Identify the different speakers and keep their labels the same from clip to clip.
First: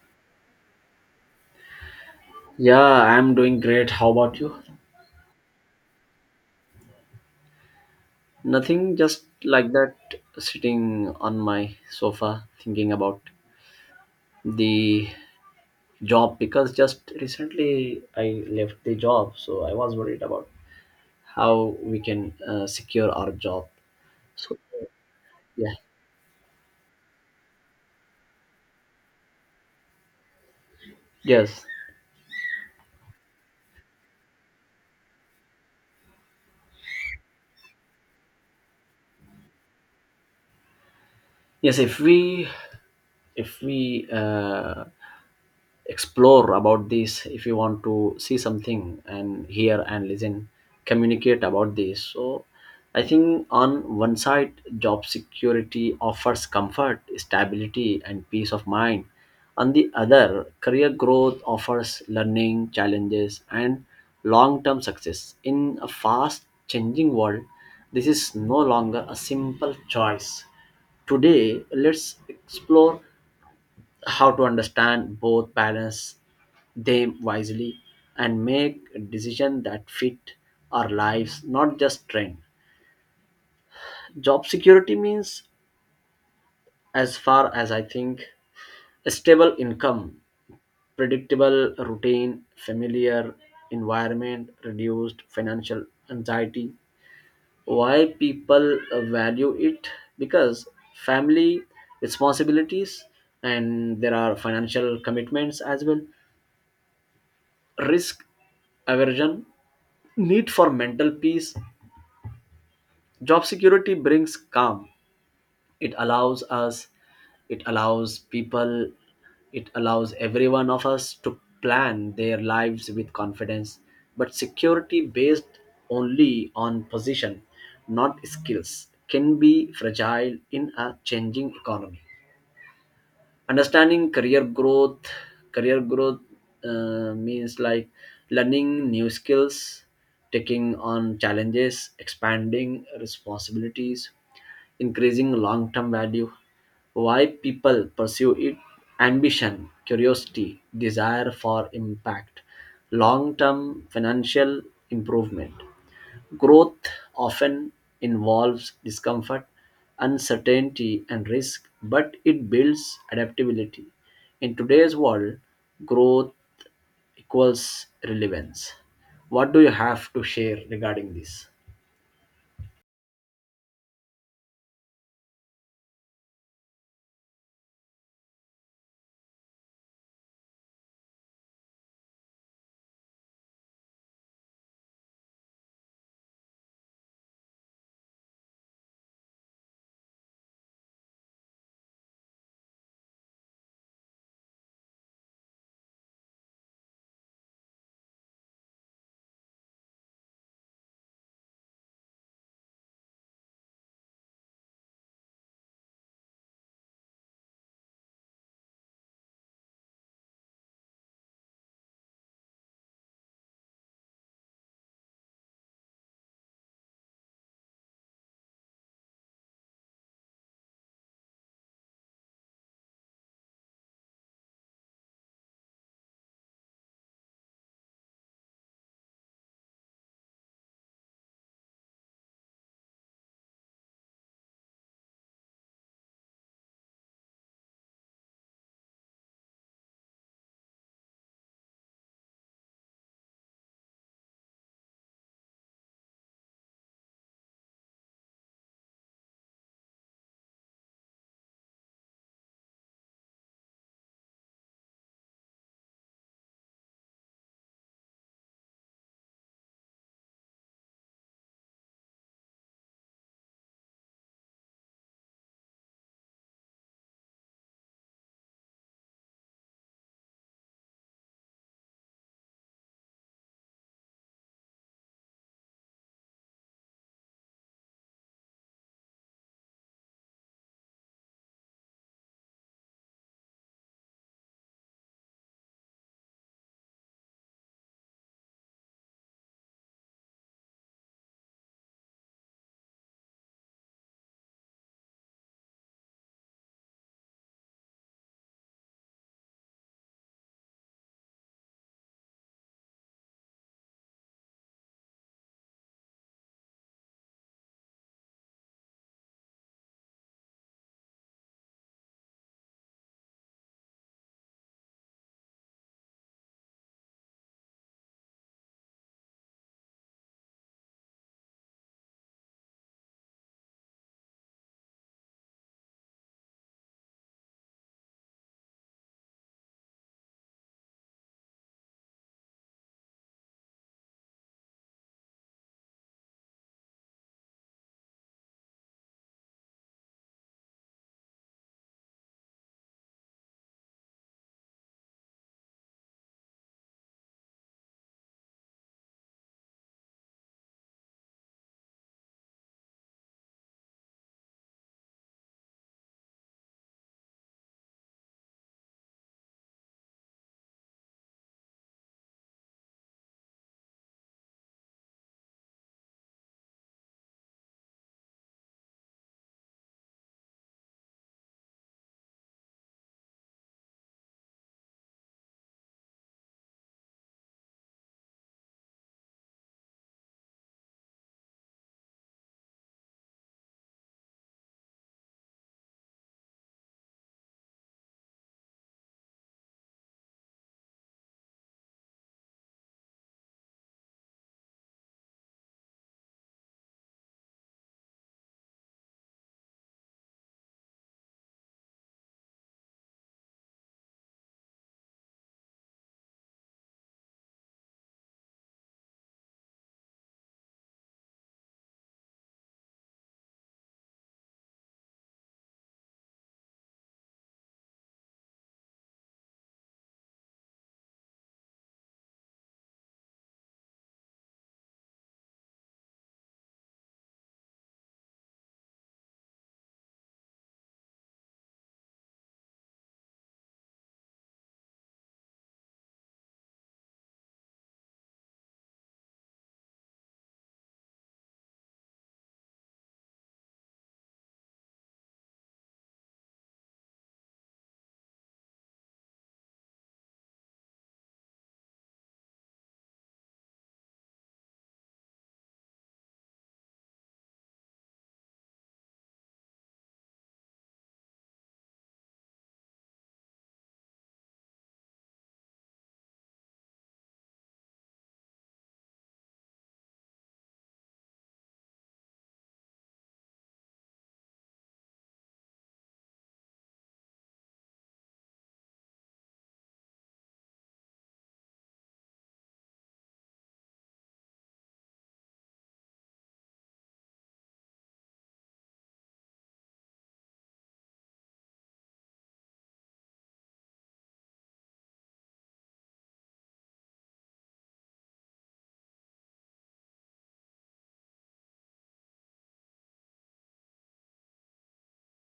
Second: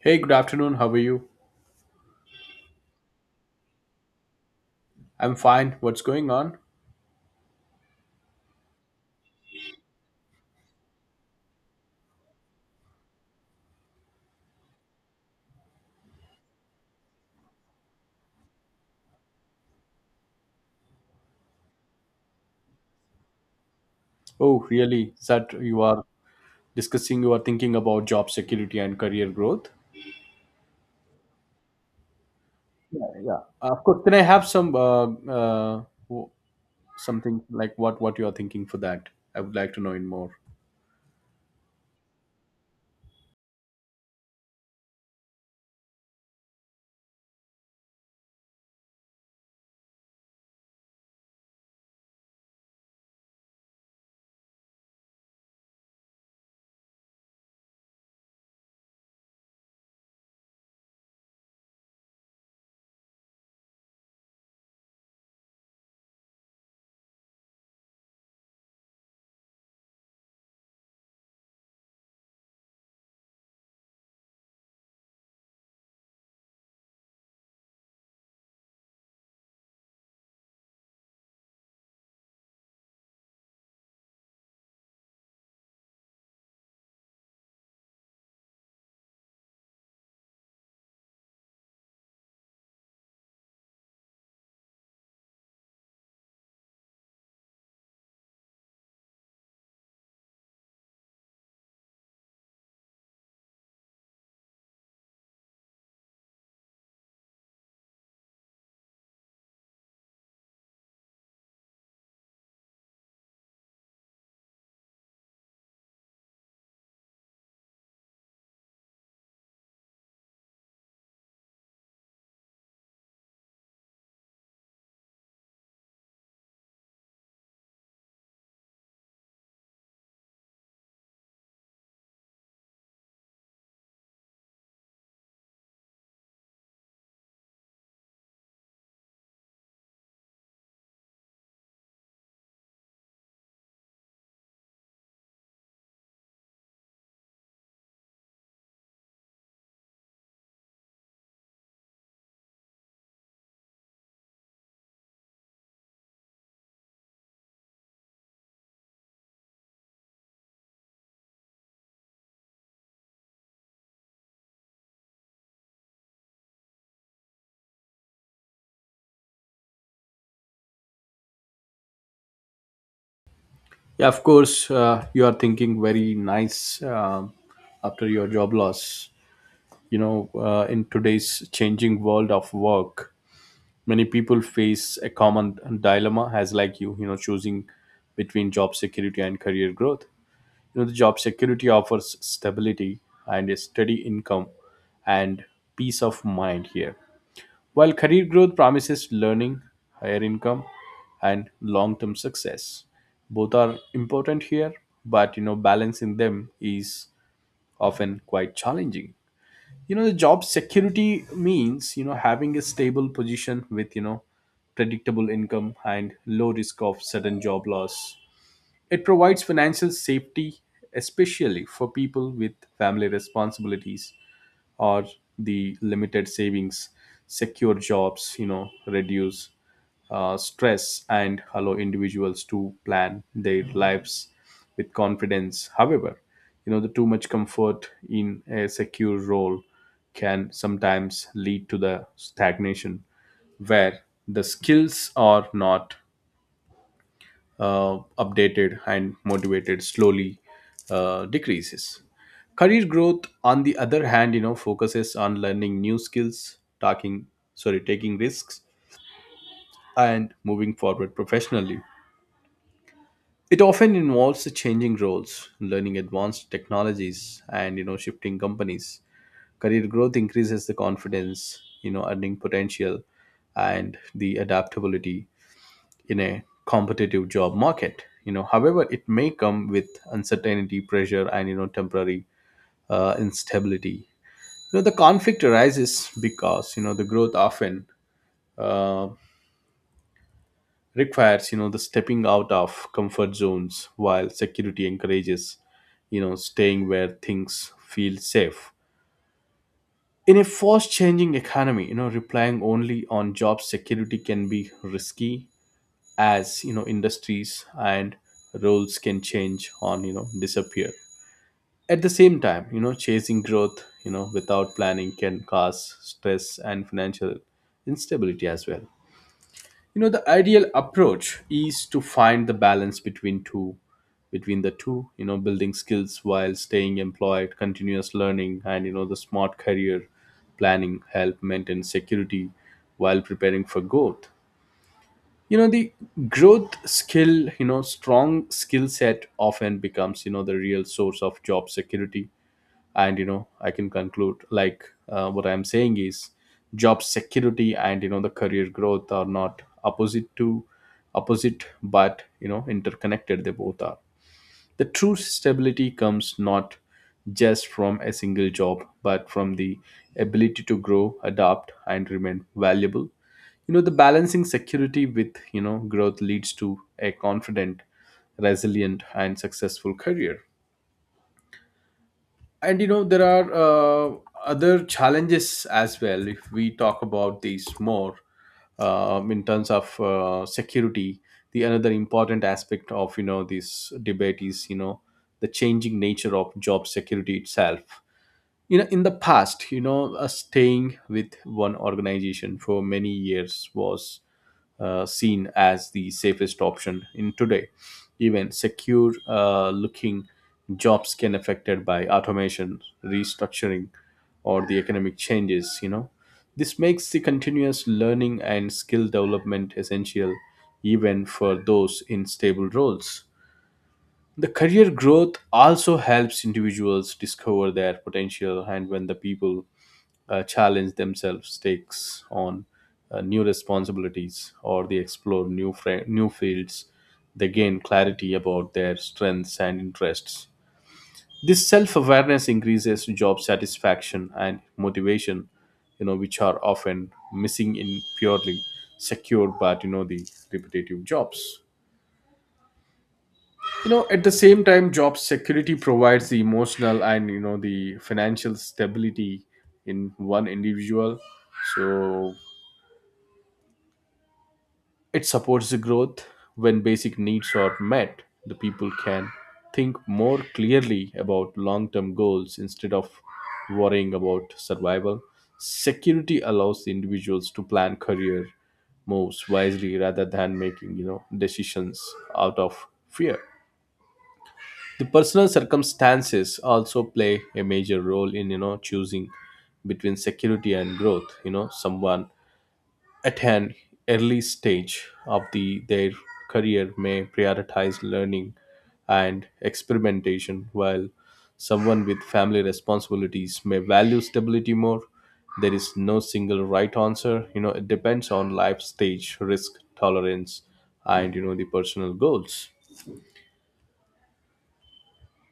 Speaker 1: Hey, good afternoon. How are you?
Speaker 2: Yeah, I'm doing great. How about you?
Speaker 1: I'm fine. What's going on?
Speaker 2: Nothing, just like that, sitting on my sofa thinking about the job because just recently I left the job, so I was worried about how we can secure our job. So
Speaker 1: Oh, really? That
Speaker 2: yeah,
Speaker 1: you are discussing, you are thinking about job security and career growth?
Speaker 2: yes,
Speaker 1: Yeah, yeah. Of course. Can I have some uh, w- something like what you are thinking for that? I would like to know in more.
Speaker 2: yes. If we if we explore about this, if you want to see something and hear and listen, communicate about this, so I think on one side job security offers comfort, stability, and peace of mind. On the other, career growth offers learning, challenges, and long term success in a fast changing world. This is no longer a simple choice. Today, let's explore how to understand both, balance them wisely, and make decisions that fit our lives, not just trend. Job security means, as far as I think, a stable income, predictable routine, familiar environment, reduced financial anxiety. Why people value it? Because family responsibilities, and there are financial commitments as well, risk aversion, need for mental peace. Job security brings calm. It allows us, it allows people, it allows every one of us to plan their lives with confidence. But security based only on position, not skills, can be fragile in a changing economy. Understanding career growth. Career growth means like learning new skills, taking on challenges, expanding responsibilities, increasing long term value. Why people pursue it? Ambition, curiosity, desire for impact, long term financial improvement. Growth often involves discomfort, uncertainty, and risk, but it builds adaptability. In today's world, growth equals relevance. What do you have to share regarding this?
Speaker 1: Yeah, of course. You are thinking very nice after your job loss. In today's changing world of work, many people face a common dilemma as like you know choosing between job security and career growth. The job security offers stability and a steady income and peace of mind here, while career growth promises learning, higher income, and long term success. Both are important here, but balancing them is often quite challenging. The job security means having a stable position with predictable income and low risk of sudden job loss. It provides financial safety, especially for people with family responsibilities or the limited savings. Secure jobs reduce stress and allow individuals to plan their lives with confidence. However, the too much comfort in a secure role can sometimes lead to the stagnation where the skills are not updated and motivated slowly decreases. Career growth, on the other hand, focuses on learning new skills, talking, sorry, taking risks, and moving forward professionally. It often involves changing roles, learning advanced technologies, and shifting companies. Career growth increases the confidence, earning potential, and the adaptability in a competitive job market. However, it may come with uncertainty, pressure, and temporary instability. The conflict arises because the growth often uh, requires the stepping out of comfort zones, while security encourages staying where things feel safe. In a fast changing economy, relying only on job security can be risky, as industries and roles can change on disappear. At the same time, chasing growth without planning can cause stress and financial instability as well. The ideal approach is to find the balance between two, between the two, building skills while staying employed. Continuous learning and the smart career planning help maintain security while preparing for growth. The growth skill, strong skill set often becomes the real source of job security. And I can conclude like what I'm saying is job security and the career growth are not opposite to opposite, but interconnected. They both are. The true stability comes not just from a single job, but from the ability to grow, adapt, and remain valuable. The balancing security with, growth leads to a confident, resilient, and successful career. And there are other challenges as well if we talk about these more, in terms of security. The another important aspect of this debate is the changing nature of job security itself. In the past, staying with one organization for many years was seen as the safest option in today. Even secure looking jobs can affected by automation, restructuring, or the economic changes. This makes the continuous learning and skill development essential even for those in stable roles. The career growth also helps individuals discover their potential, and when the people challenge themselves, takes on new responsibilities, or they explore new fields, they gain clarity about their strengths and interests. This self-awareness increases job satisfaction and motivation, which are often missing in purely secure but the repetitive jobs. At the same time, job security provides the emotional and the financial stability in one individual, so it supports the growth. When basic needs are met, the people can think more clearly about long term goals instead of worrying about survival. Security allows the individuals to plan career moves wisely rather than making decisions out of fear. The personal circumstances also play a major role in choosing between security and growth. Someone at an early stage of their career may prioritize learning and experimentation, while someone with family responsibilities may value stability more. There is no single right answer. It depends on life stage, risk tolerance, and the personal goals.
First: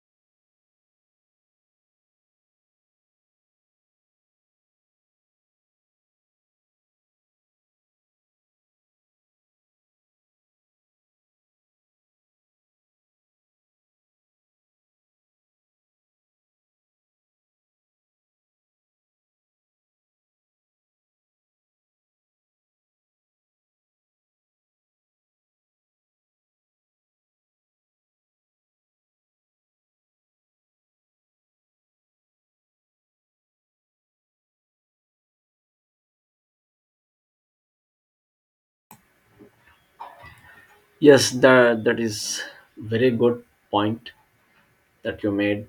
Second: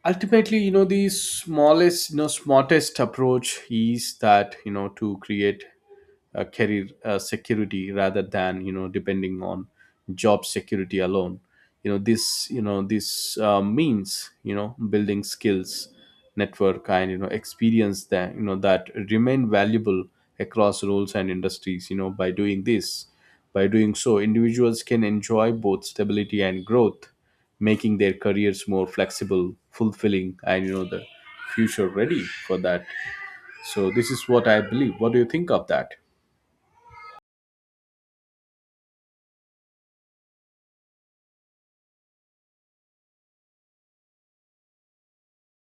Speaker 1: Ultimately, the smallest, smartest approach is that to create a career security rather than depending on job security alone. This means building skills, network, and experience that that remain valuable across roles and industries. By doing so, individuals can enjoy both stability and growth, making their careers more flexible, fulfilling, and the future ready for that. So this is what I believe. What do you think of that?
Speaker 2: Yes, that is very good point that you made.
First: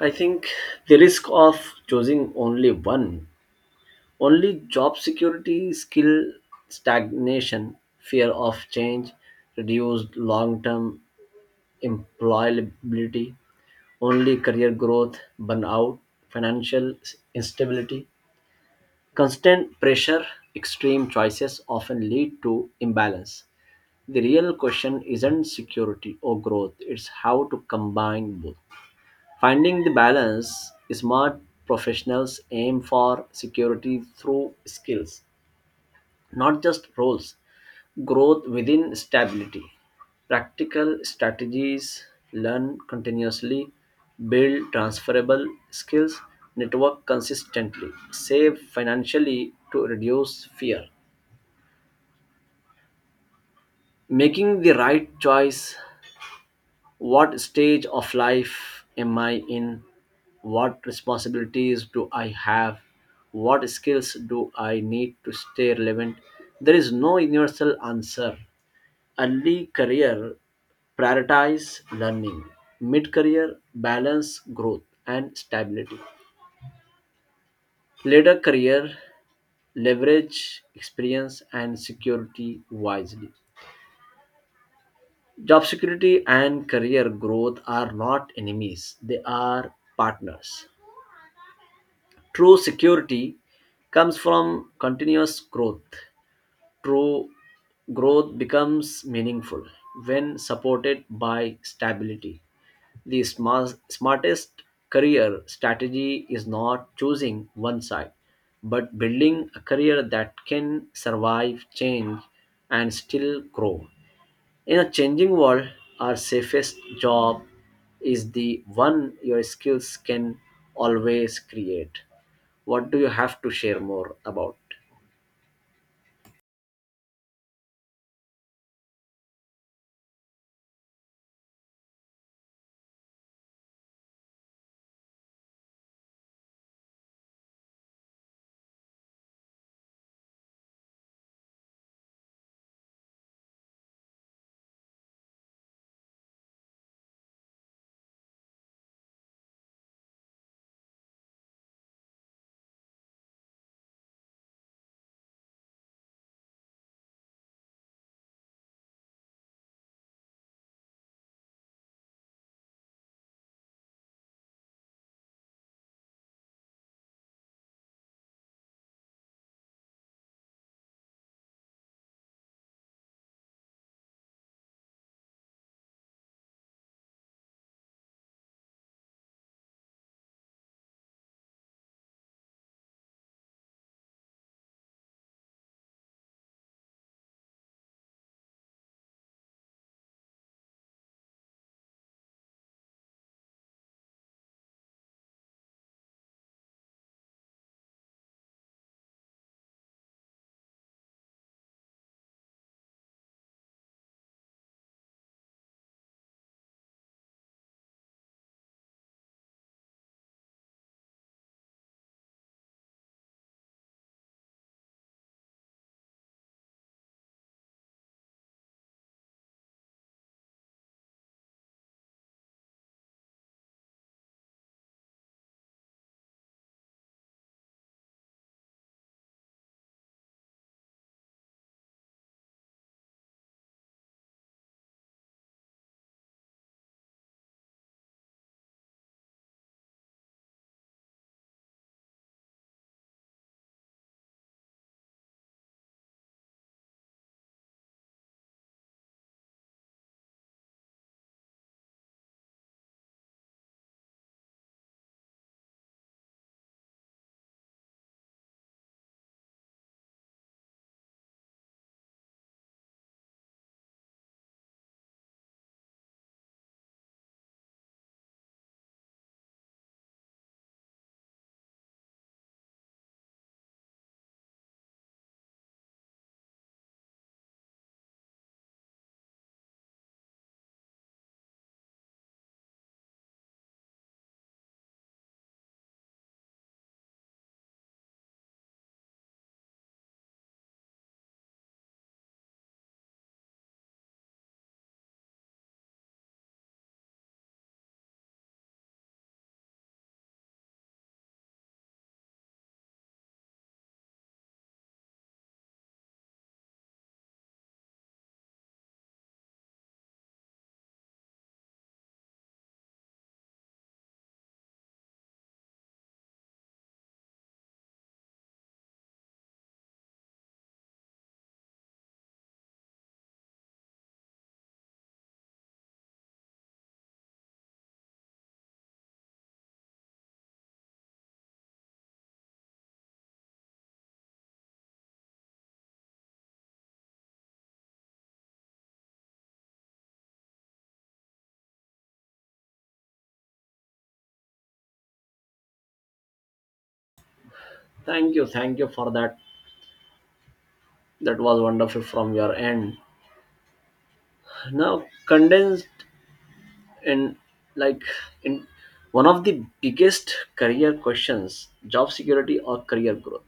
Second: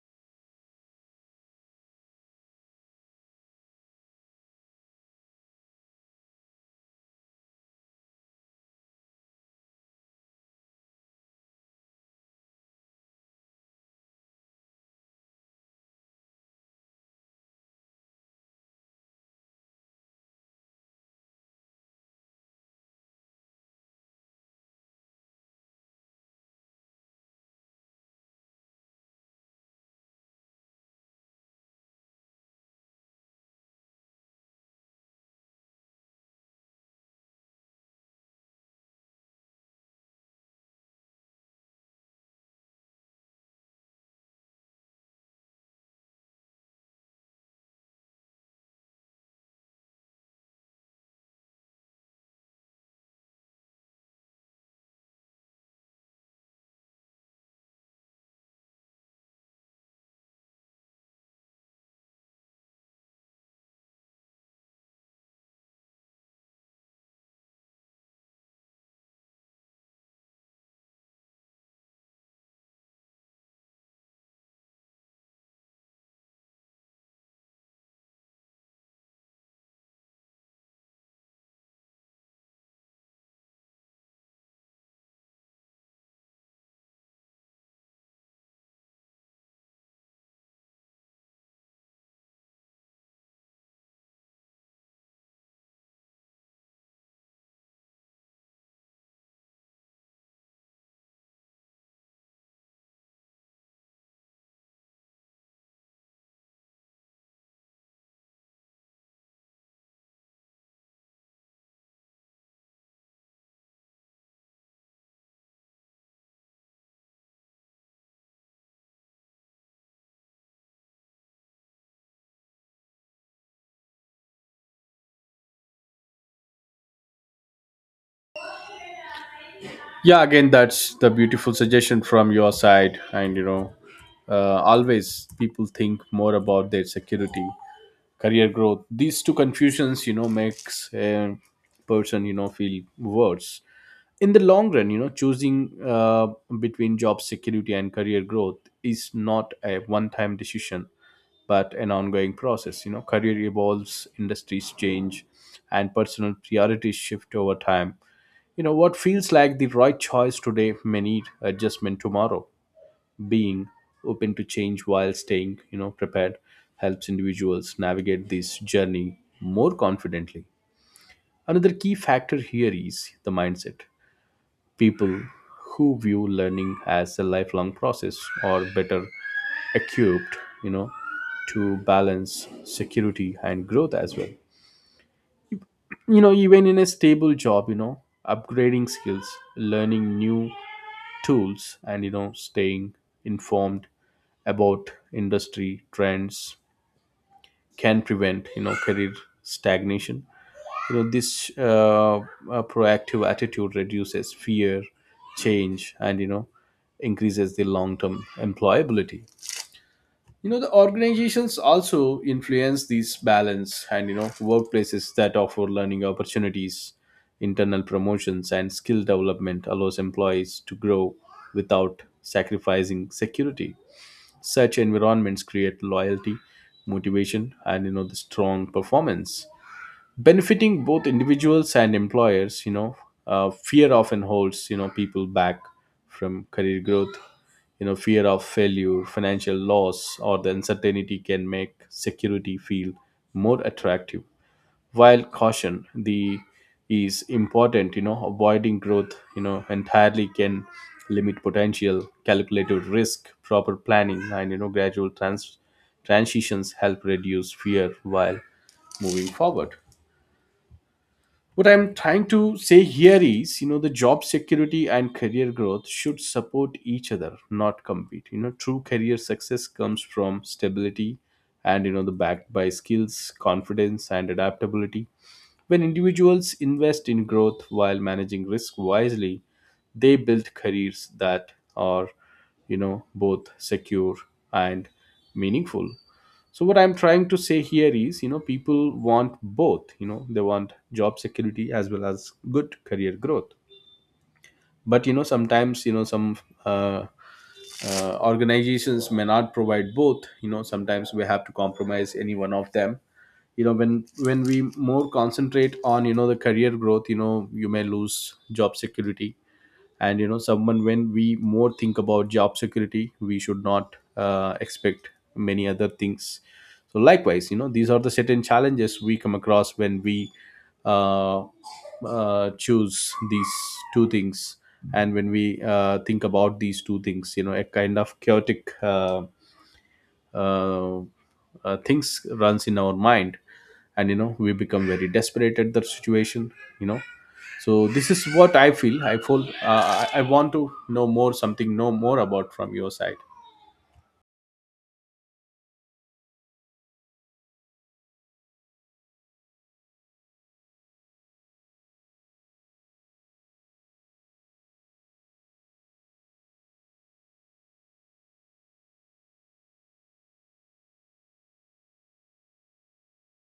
Speaker 2: I think the risk of choosing only one. Only job security, skill stagnation, fear of change, reduced long term employability. Only career growth, burnout, financial instability, constant pressure. Extreme choices often lead to imbalance. The real question isn't security or growth, it's how to combine both. Finding the balance, smart professionals aim for security through skills, not just roles, growth within stability. Practical strategies: learn continuously, build transferable skills, network consistently, save financially to reduce fear. Making the right choice, what stage of life am I in? What responsibilities do I have? What skills do I need to stay relevant? There is no universal answer. Early career, prioritize learning. Mid career, balance growth and stability. Later career, leverage experience and security wisely. Job security and career growth are not enemies, they are partners. True security comes from continuous growth. True growth becomes meaningful when supported by stability. The smartest career strategy is not choosing one side, but building a career that can survive change and still grow. In a changing world, our safest job is the one your skills can always create. What do you have to share more about?
Speaker 1: Yeah, again, that's the beautiful suggestion from your side. And always people think more about their security, career growth. These two confusions makes a person feel worse in the long run. Choosing between job security and career growth is not a one time decision but an ongoing process. Career evolves, industries change, and personal priorities shift over time. What feels like the right choice today may need adjustment tomorrow. Being open to change while staying, prepared helps individuals navigate this journey more confidently. Another key factor here is the mindset. People who view learning as a lifelong process or better equipped you know to balance security and growth as well. Even in a stable job, upgrading skills, learning new tools, and staying informed about industry trends can prevent career stagnation. This proactive attitude reduces fear, change, and increases the long term employability. The organizations also influence these balance. And workplaces that offer learning opportunities, internal promotions, and skill development allows employees to grow without sacrificing security. Such environments create loyalty, motivation, and the strong performance, benefiting both individuals and employers. Fear often holds people back from career growth. Fear of failure, financial loss, or the uncertainty can make security feel more attractive. While caution, the is important, avoiding growth entirely can limit potential. Calculated risk, proper planning, and gradual transitions help reduce fear while moving forward. What I'm trying to say here is the job security and career growth should support each other, not compete. True career success comes from stability and the backed by skills, confidence, and adaptability. When individuals invest in growth while managing risk wisely, they build careers that are both secure and meaningful. So what I'm trying to say here is people want both. They want job security as well as good career growth. But sometimes some uh, organizations may not provide both. Sometimes we have to compromise any one of them. When we more concentrate on the career growth, you may lose job security. And someone, when we more think about job security, we should not expect many other things. So likewise, these are the certain challenges we come across when we uh, choose these two things. And when we think about these two things, a kind of chaotic uh, things runs in our mind. And we become very desperate at the situation. you know so this is what I feel. I feel I want to know more something, know more about from your side.
Speaker 2: Thank you for that. That was wonderful from your end. Now condensed in, like, in one of the biggest career questions, job security or career growth.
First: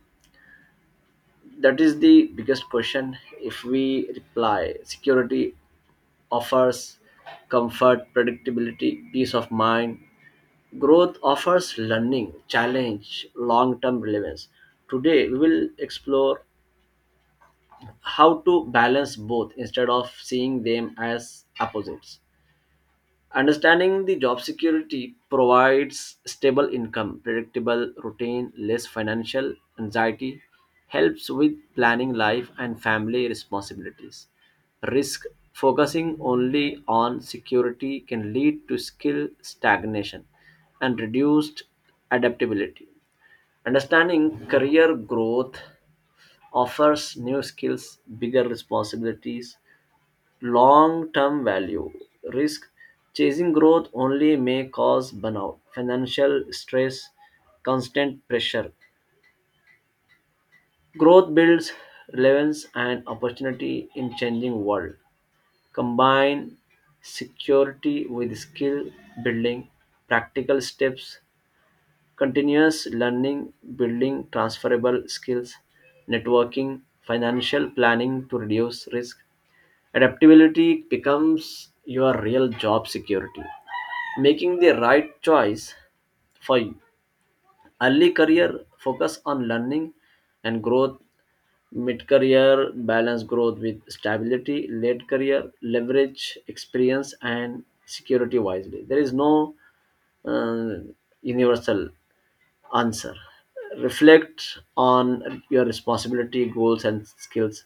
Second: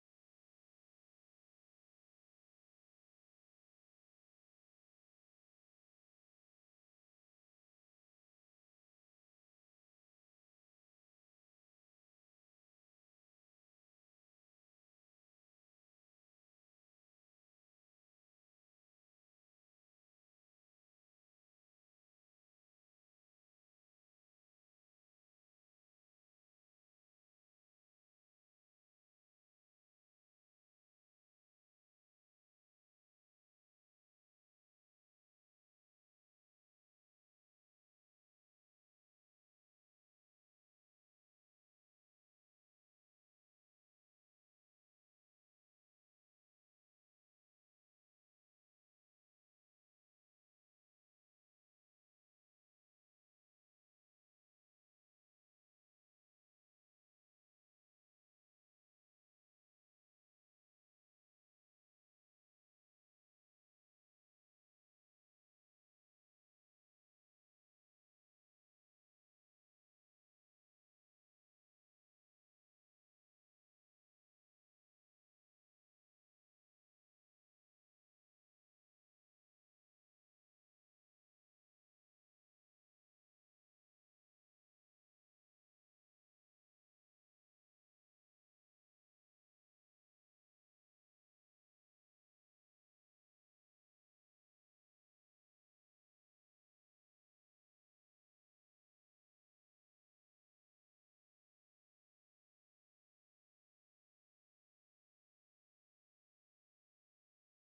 Speaker 2: That is the biggest question. If we reply, security offers comfort, predictability, peace of mind. Growth offers learning, challenge, long term relevance. Today, we will explore how to balance both instead of seeing them as opposites. Understanding the job security provides stable income, predictable routine, less financial anxiety, helps with planning life and family responsibilities. Risk, focusing only on security can lead to skill stagnation and reduced adaptability. Understanding career growth offers new skills, bigger responsibilities, long term value. Risk, chasing growth only may cause burnout, financial stress, constant pressure. Growth builds relevance and opportunity in changing world. Combine security with skill building, practical steps, continuous learning, building transferable skills, networking, financial planning to reduce risk. Adaptability becomes your real job security. Making the right choice for you. Early career, focus on learning and growth. Mid career, balance growth with stability. Late career, leverage experience and security wisely. There is no uh, universal answer. Reflect on your responsibility, goals, and skills.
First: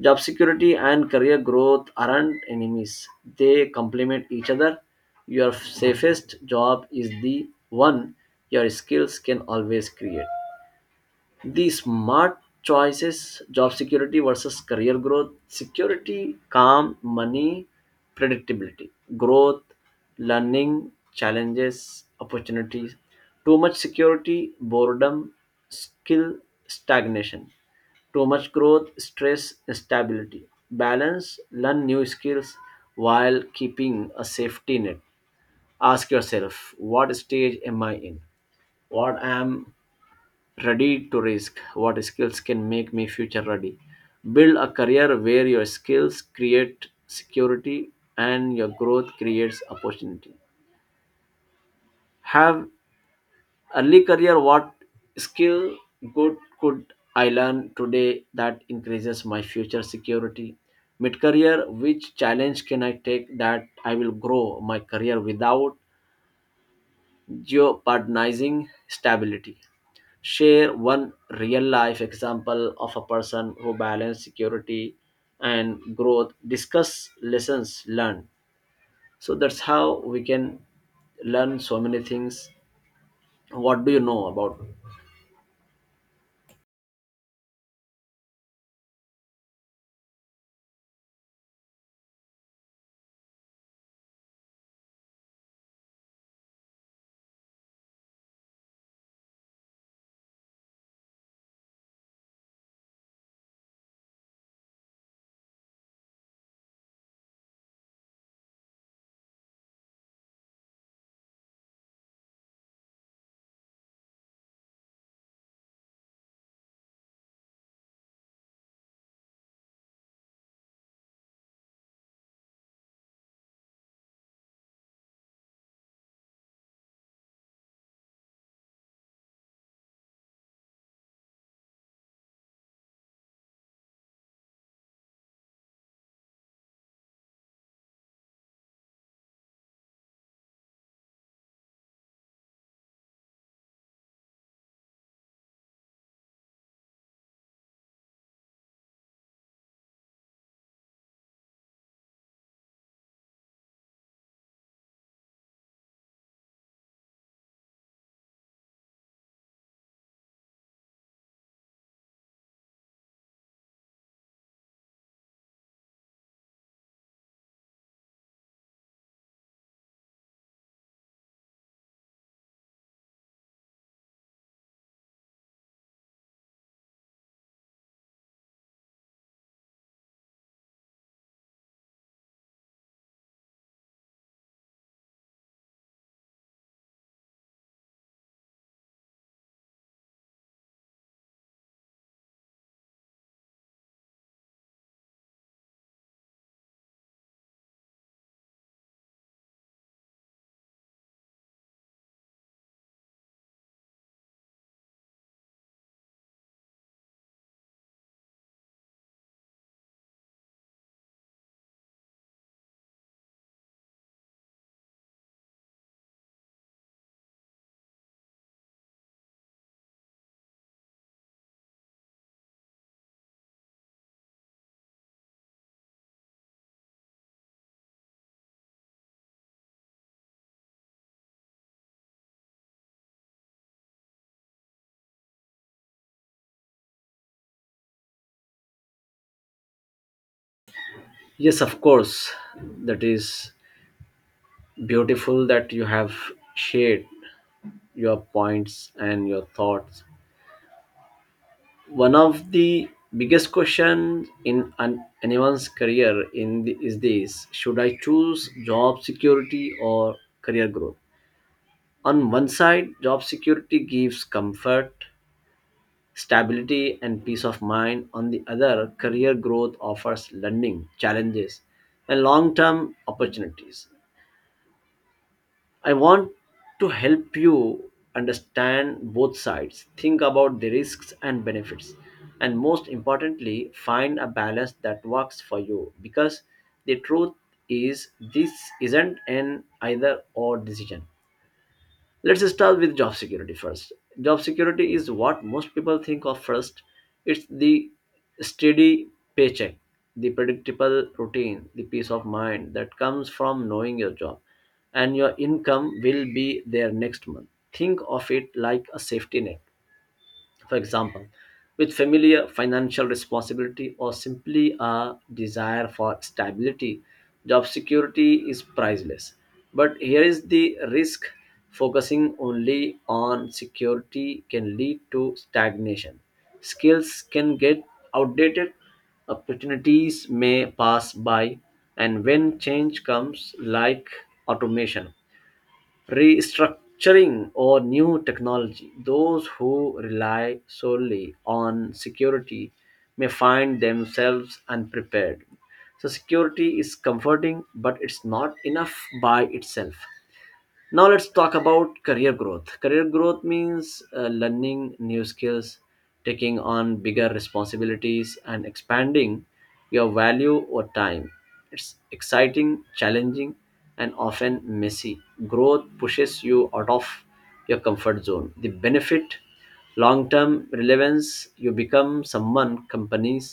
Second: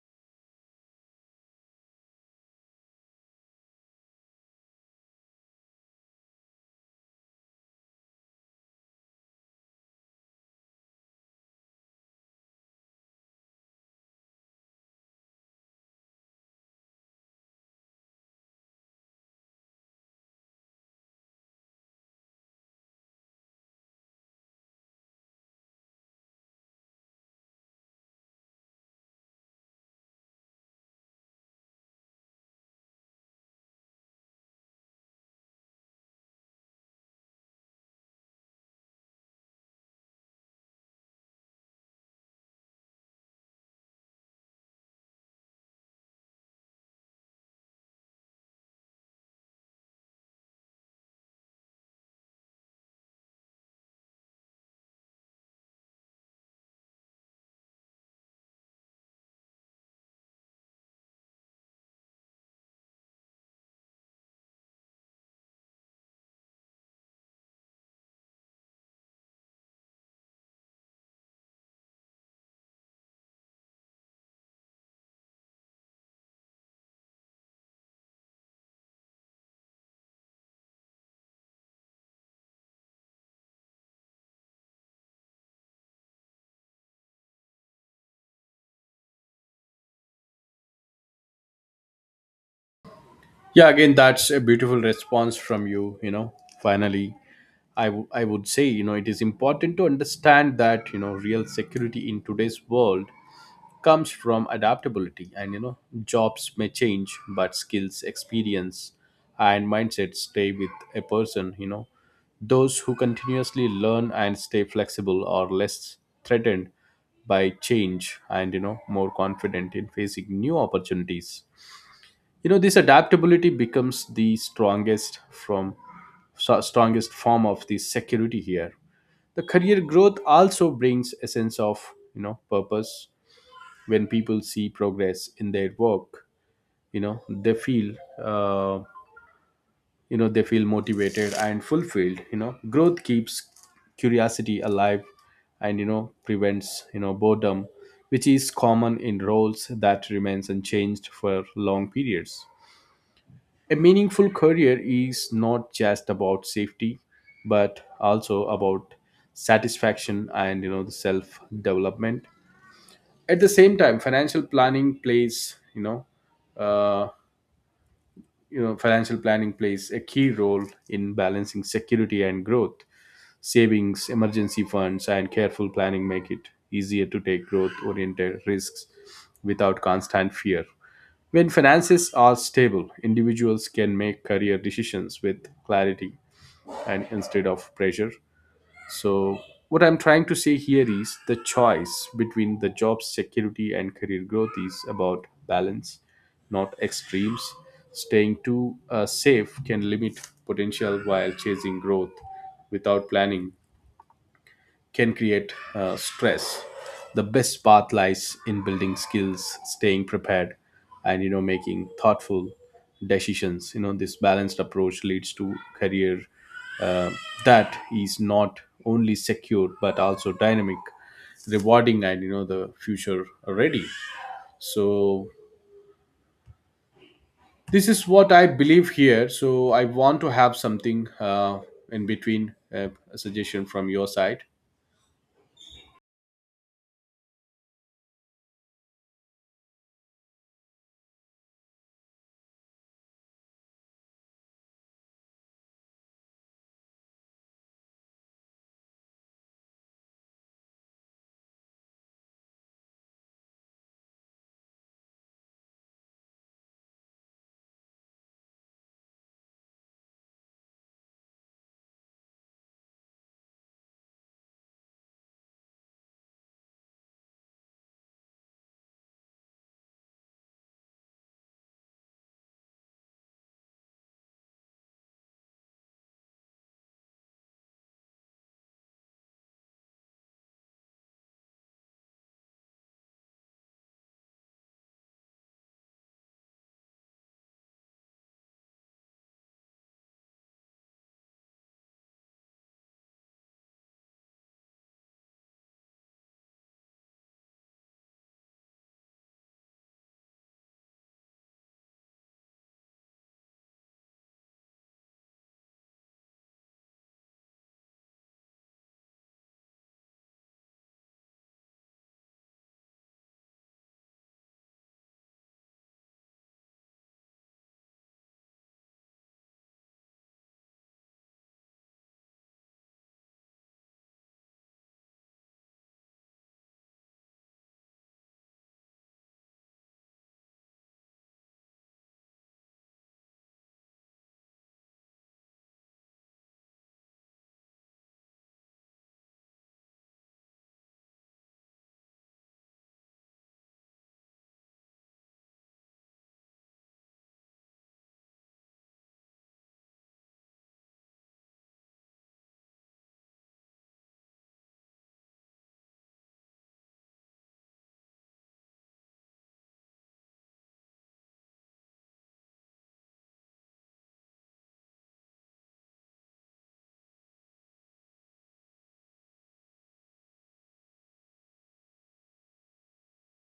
Speaker 2: Job security and career growth aren't enemies, they complement each other. Your safest job is the one your skills can always create. The smart choices, job security versus career growth, security, calm, money, predictability, growth, learning, challenges, opportunities, too much security, boredom, skill, stagnation, too much growth, stress, instability, balance, learn new skills while keeping a safety net. Ask yourself, what stage am I in? What am ready to risk? What skills can make me future ready? Build a career where your skills create security and your growth creates opportunity. Have early career, what skill good could I learn today that increases my future security? Mid career, which challenge can I take that I will grow my career without jeopardizing stability? Share one real life example of a person who balanced security and growth. Discuss lessons learned. So that's how we can learn so many things. What do you know about?
Speaker 1: Yeah, again, that's a beautiful response from you. You know Finally, I would say it is important to understand that real security in today's world comes from adaptability. And jobs may change, but skills, experience, and mindset stay with a person. Those who continuously learn and stay flexible are less threatened by change, and more confident in facing new opportunities. This adaptability becomes the strongest form of the security here. The career growth also brings a sense of purpose when people see progress in their work. you know they feel uh, they feel motivated and fulfilled. Growth keeps curiosity alive and prevents boredom, which is common in roles that remains unchanged for long periods. A meaningful career is not just about safety, but also about satisfaction and, you know, the self development. At the same time, financial planning plays you know uh, you know, financial planning plays a key role in balancing security and growth. Savings, emergency funds and careful planning make it easier to take growth oriented risks without constant fear. When finances are stable, individuals can make career decisions with clarity and instead of pressure. so, what I'm trying to say here is the choice between the job security and career growth is about balance, not extremes. Staying too safe can limit potential, while chasing growth without planning can create stress. The best path lies in building skills, staying prepared, and, you know, making thoughtful decisions. You know, this balanced approach leads to career uh, that is not only secure but also dynamic, rewarding, and, you know, the future ready. So this is what I believe here. So I want to have something in between, a suggestion from your side.
Speaker 2: Yes, of course. That is beautiful that you have shared your points and your thoughts. One of the biggest questions in anyone's career in the, is this, should I choose job security or career growth? On one side, job security gives comfort, stability, and peace of mind. On the other, career growth offers learning, challenges, and long-term opportunities. I want to help you understand both sides, think about the risks and benefits, and most importantly, find a balance that works for you, because the truth is, this isn't an either or decision. Let's start with job security first. Job security is what most people think of first. It's the steady paycheck, the predictable routine, the peace of mind that comes from knowing your job and your income will be there next month. Think of it like a safety net. For example, with familiar financial responsibility or simply a desire for stability, job security is priceless. But here is the risk, focusing only on security can lead to stagnation, skills can get outdated, opportunities may pass by, and when change comes, like automation, restructuring, or new technology, those who rely solely on security may find themselves unprepared. So, security is comforting, but it's not enough by itself. Now let's talk about career growth. Career growth means learning new skills, taking on bigger responsibilities, and expanding your value over time. It's exciting, challenging, and often messy. Growth pushes you out of your comfort zone. The benefit, long term relevance. You become someone companies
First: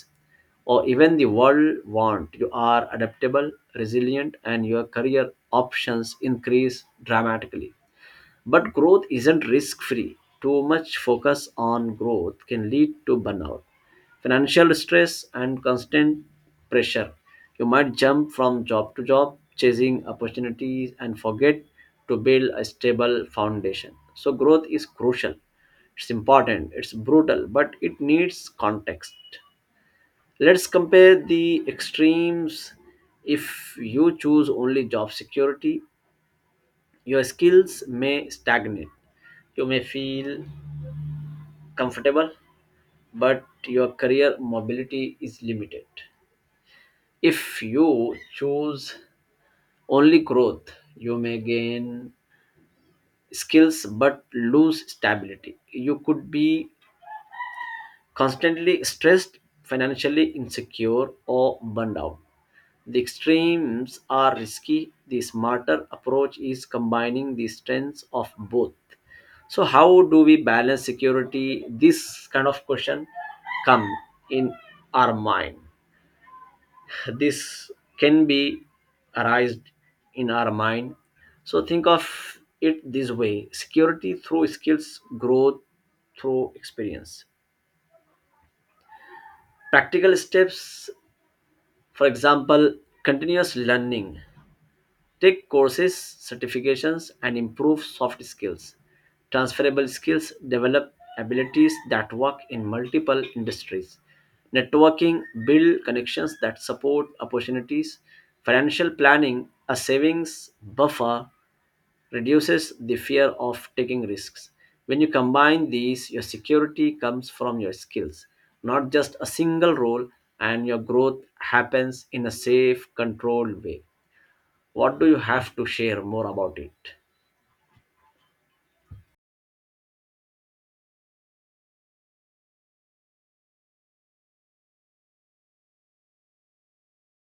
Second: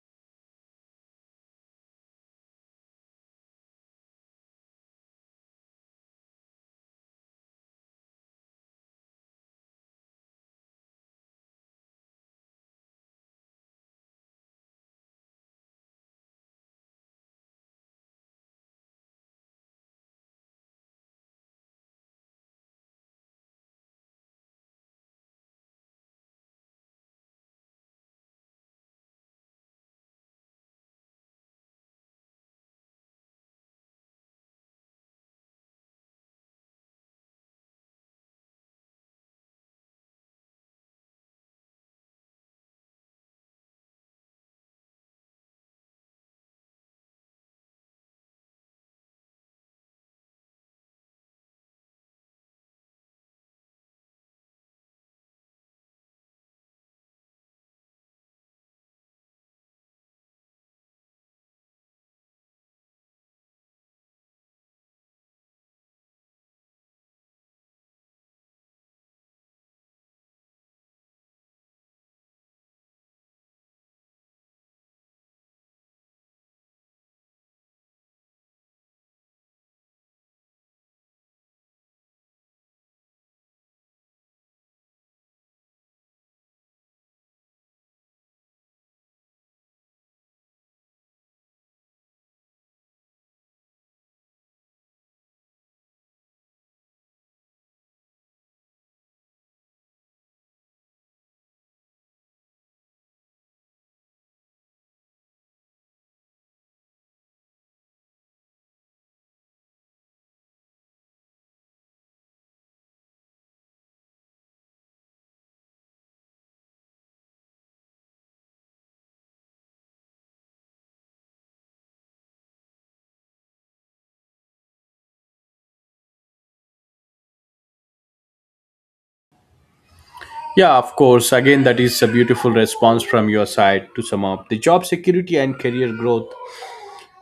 Speaker 2: or even the world want. You are adaptable, resilient, and your career options increase dramatically. But growth isn't risk free. Too much focus on growth can lead to burnout, financial stress, and constant pressure. You might jump from job to job, chasing opportunities, and forget to build a stable foundation. So, growth is crucial. It's important, it's brutal, but it needs context. Let's compare the extremes. If you choose only job security, your skills may stagnate. You may feel comfortable, but your career mobility is limited. If you choose only growth, you may gain skills but lose stability. You could be constantly stressed, financially insecure, or burned out. The extremes are risky. The smarter approach is combining the strengths of both. So, how do we balance security? This kind of question come in our mind. This can be arised in our mind. So, think of it this way: security through skills, growth through experience. Practical steps, for example, continuous learning, take courses, certifications, and improve soft skills. Transferable skills, develop abilities that work in multiple industries. Networking, build connections that support opportunities. Financial planning, a savings buffer, reduces the fear of taking risks. When you combine these, your security comes from your skills, not just a single role, and your growth happens in a safe, controlled way. What do you have to share more about it?
Speaker 1: Yeah, of course. Again, that is a beautiful response from your side. To sum up, the job security and career growth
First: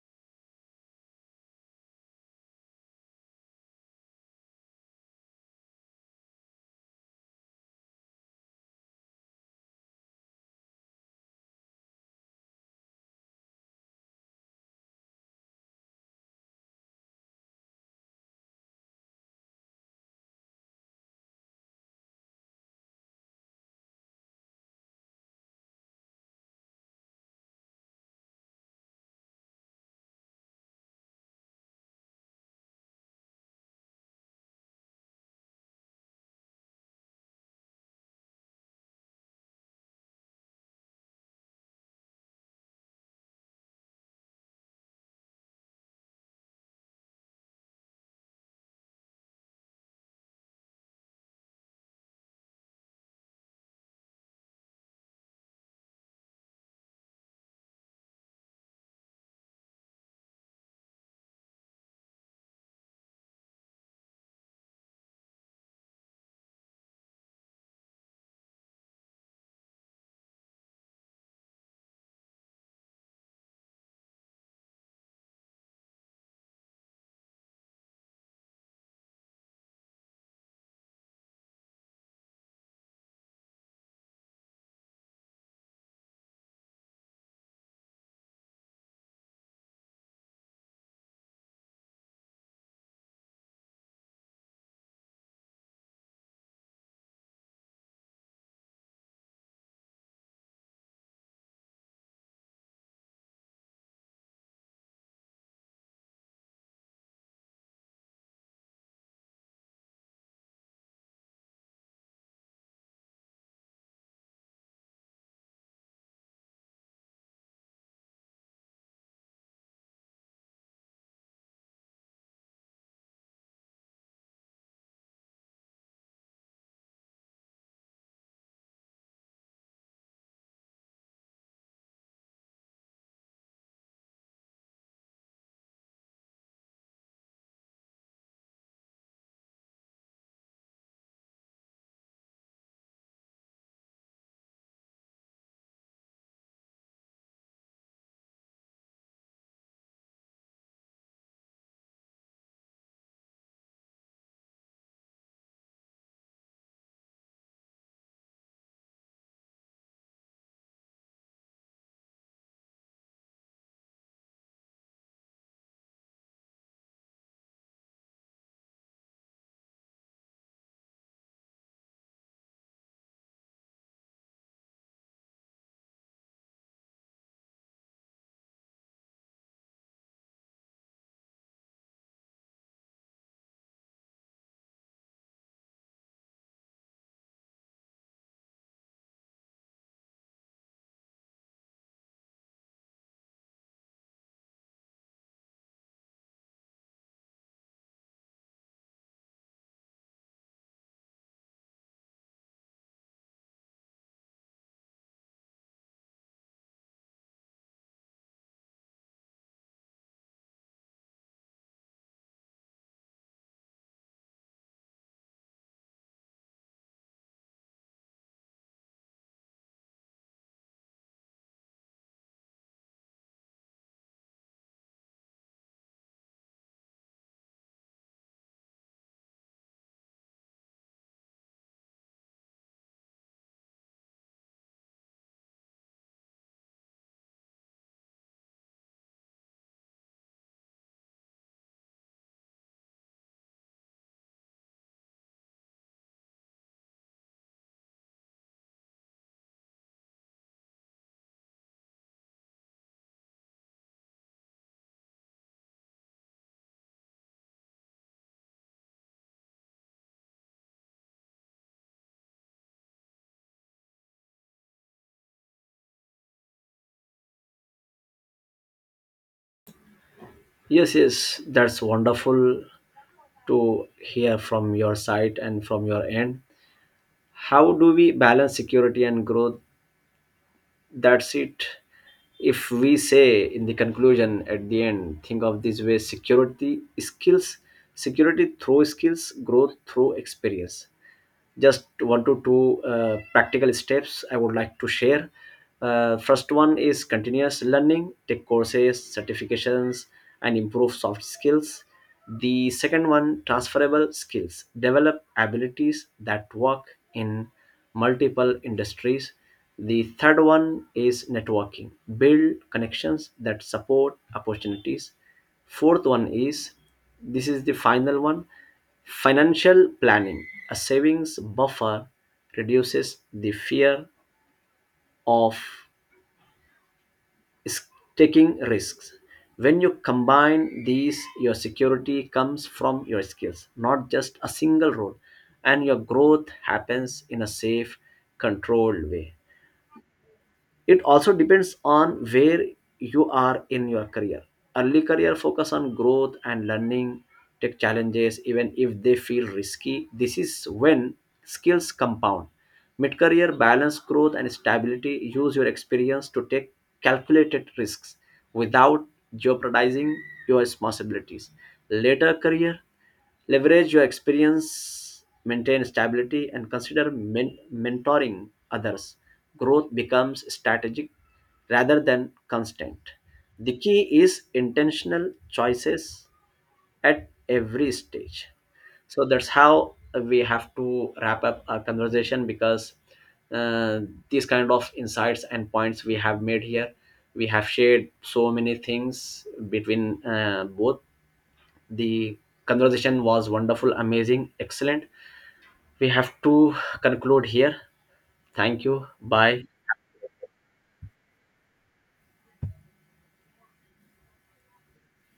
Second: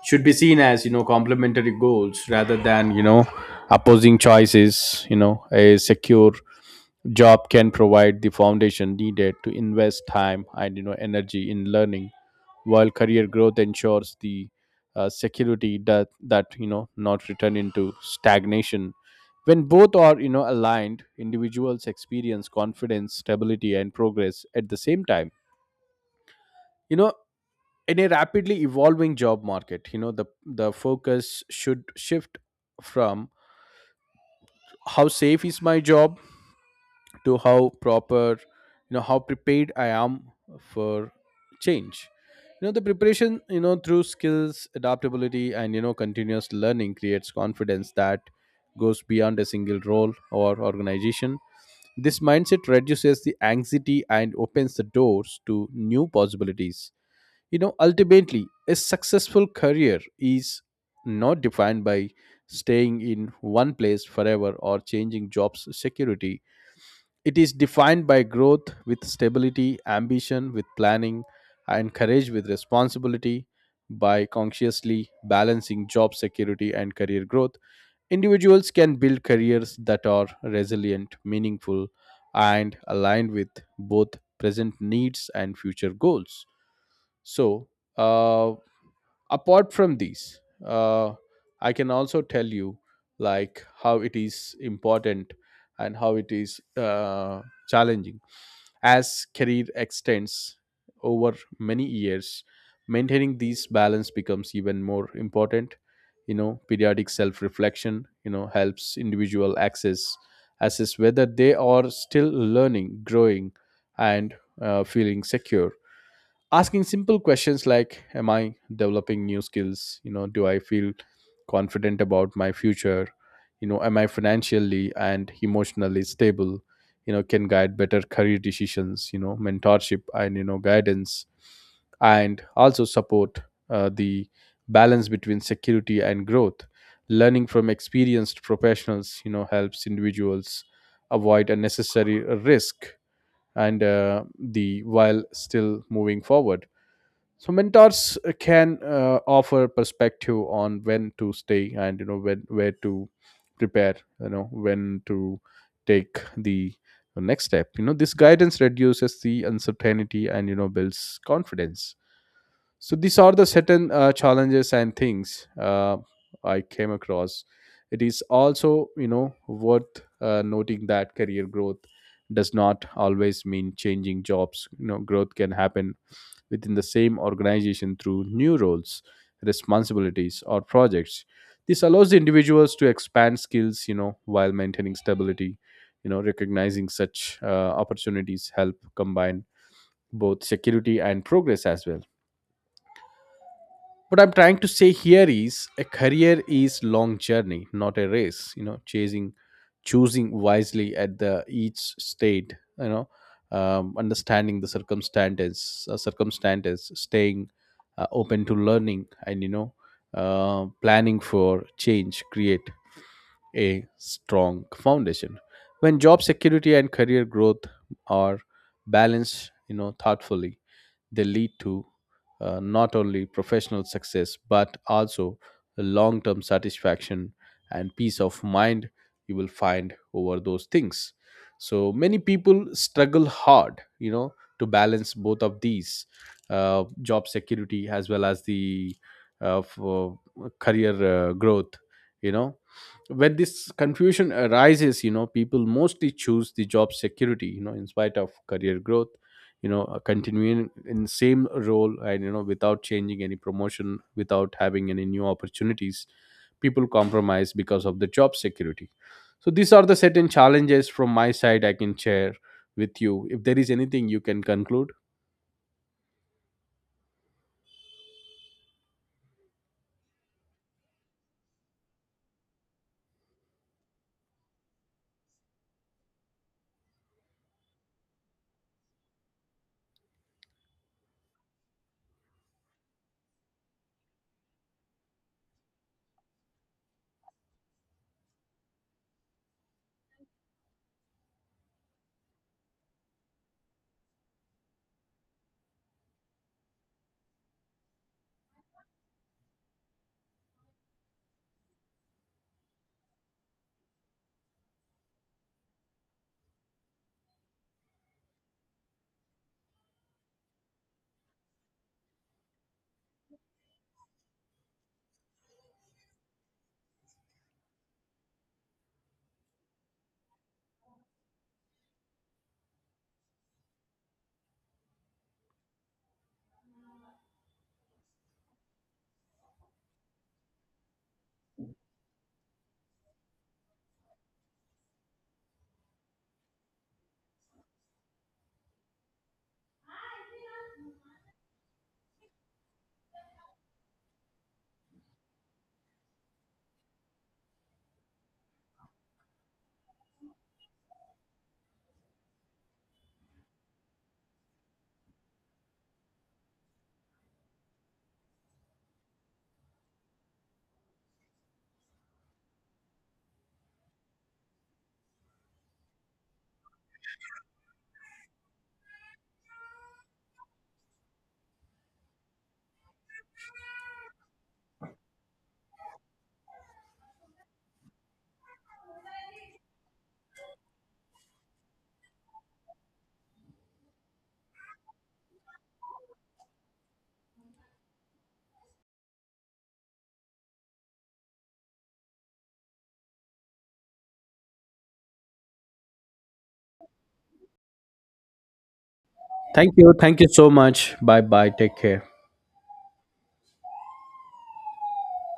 Speaker 1: should be seen as, you know, complementary goals rather than, you know, opposing choices. You know, a secure job can provide the foundation needed to invest time and, you know, energy in learning, while career growth ensures the security that you know not return into stagnation. When both are, you know, aligned, individuals experience confidence, stability and progress at the same time, you know. In a rapidly evolving job market, you know, the focus should shift from how safe is my job to how proper you know how prepared I am for change. You know, the preparation, you know, through skills, adaptability and, you know, continuous learning creates confidence that goes beyond a single role or organization. This mindset reduces the anxiety and opens the doors to new possibilities. You know, ultimately, a successful career is not defined by staying in one place forever or changing jobs security. It is defined by growth with stability, ambition with planning, and courage with responsibility. By consciously balancing job security and career growth, individuals can build careers that are resilient, meaningful, and aligned with both present needs and future goals. So, uh, apart from these, uh, I can also tell you like how it is important and how it is challenging. As career extends over many years, maintaining these balance becomes even more important. You know, periodic self reflection, you know, helps individual access assess whether they are still learning, growing and feeling secure. Asking simple questions like am I developing new skills, you know, do I feel confident about my future, you know, am I financially and emotionally stable, you know, can guide better career decisions. You know, mentorship and, you know, guidance and also support the balance between security and growth. Learning from experienced professionals, you know, helps individuals avoid unnecessary risk and, the while still moving forward. So mentors can offer perspective on when to stay and, you know, when where to prepare, you know, when to take the next step. You know, this guidance reduces the uncertainty and, you know, builds confidence. So these are the certain challenges and things I came across. It is also, you know, worth noting that career growth does not always mean changing jobs. You know, growth can happen within the same organization through new roles, responsibilities, or projects. This allows the individuals to expand skills, you know, while maintaining stability. You know, recognizing such opportunities help combine both security and progress as well. What I'm trying to say here is a career is long journey, not a race. You know, chasing choosing wisely at the each state, you know, understanding the circumstances, staying open to learning and, you know, planning for change create a strong foundation. When job security and career growth are balanced, you know, thoughtfully, they lead to not only professional success but also long term satisfaction and peace of mind you will find over those things. So many people struggle hard, you know, to balance both of these, job security as well as the, for career growth, you know. When this confusion arises, you know, people mostly choose the job security, you know, in spite of career growth. You know, continuing in same role and, you know, without changing any promotion, without having any new opportunities, people compromise because of the job security. So these are the certain challenges from my side I can share with you. If there is anything, you can conclude.
Speaker 2: Yes, yes, that's wonderful to hear from your side and from your end. How do we balance security and growth? That's it. If we say in the conclusion, at the end, think of this way, security skills, security through skills, growth through experience. Just one to two practical steps I would like to share. First one is continuous learning, take courses, certifications, and improve soft skills. The second one, transferable skills, develop abilities that work in multiple industries. The third one is networking, build connections that support opportunities. Fourth one is, this is the final one, financial planning. A savings buffer reduces the fear of is- taking risks. When you combine these, your security comes from your skills, not just a single role, and your growth happens in a safe, controlled way. It also depends on where you are in your career. Early career, focus on growth and learning, take challenges even if they feel risky. This is when skills compound. Mid career, balance growth and stability, use your experience to take calculated risks without jeopardizing your responsibilities. Later career, leverage your experience, maintain stability, and consider mentoring others. Growth becomes strategic rather than constant. The key is intentional choices at every stage. So that's how we have to wrap up our conversation, because uh, these kind of insights and points we have made here, we have shared so many things between, both. The conversation was wonderful, amazing, excellent. We have to conclude here. Thank you. Bye.
Speaker 1: Thank you, thank you so much. Bye bye, take care.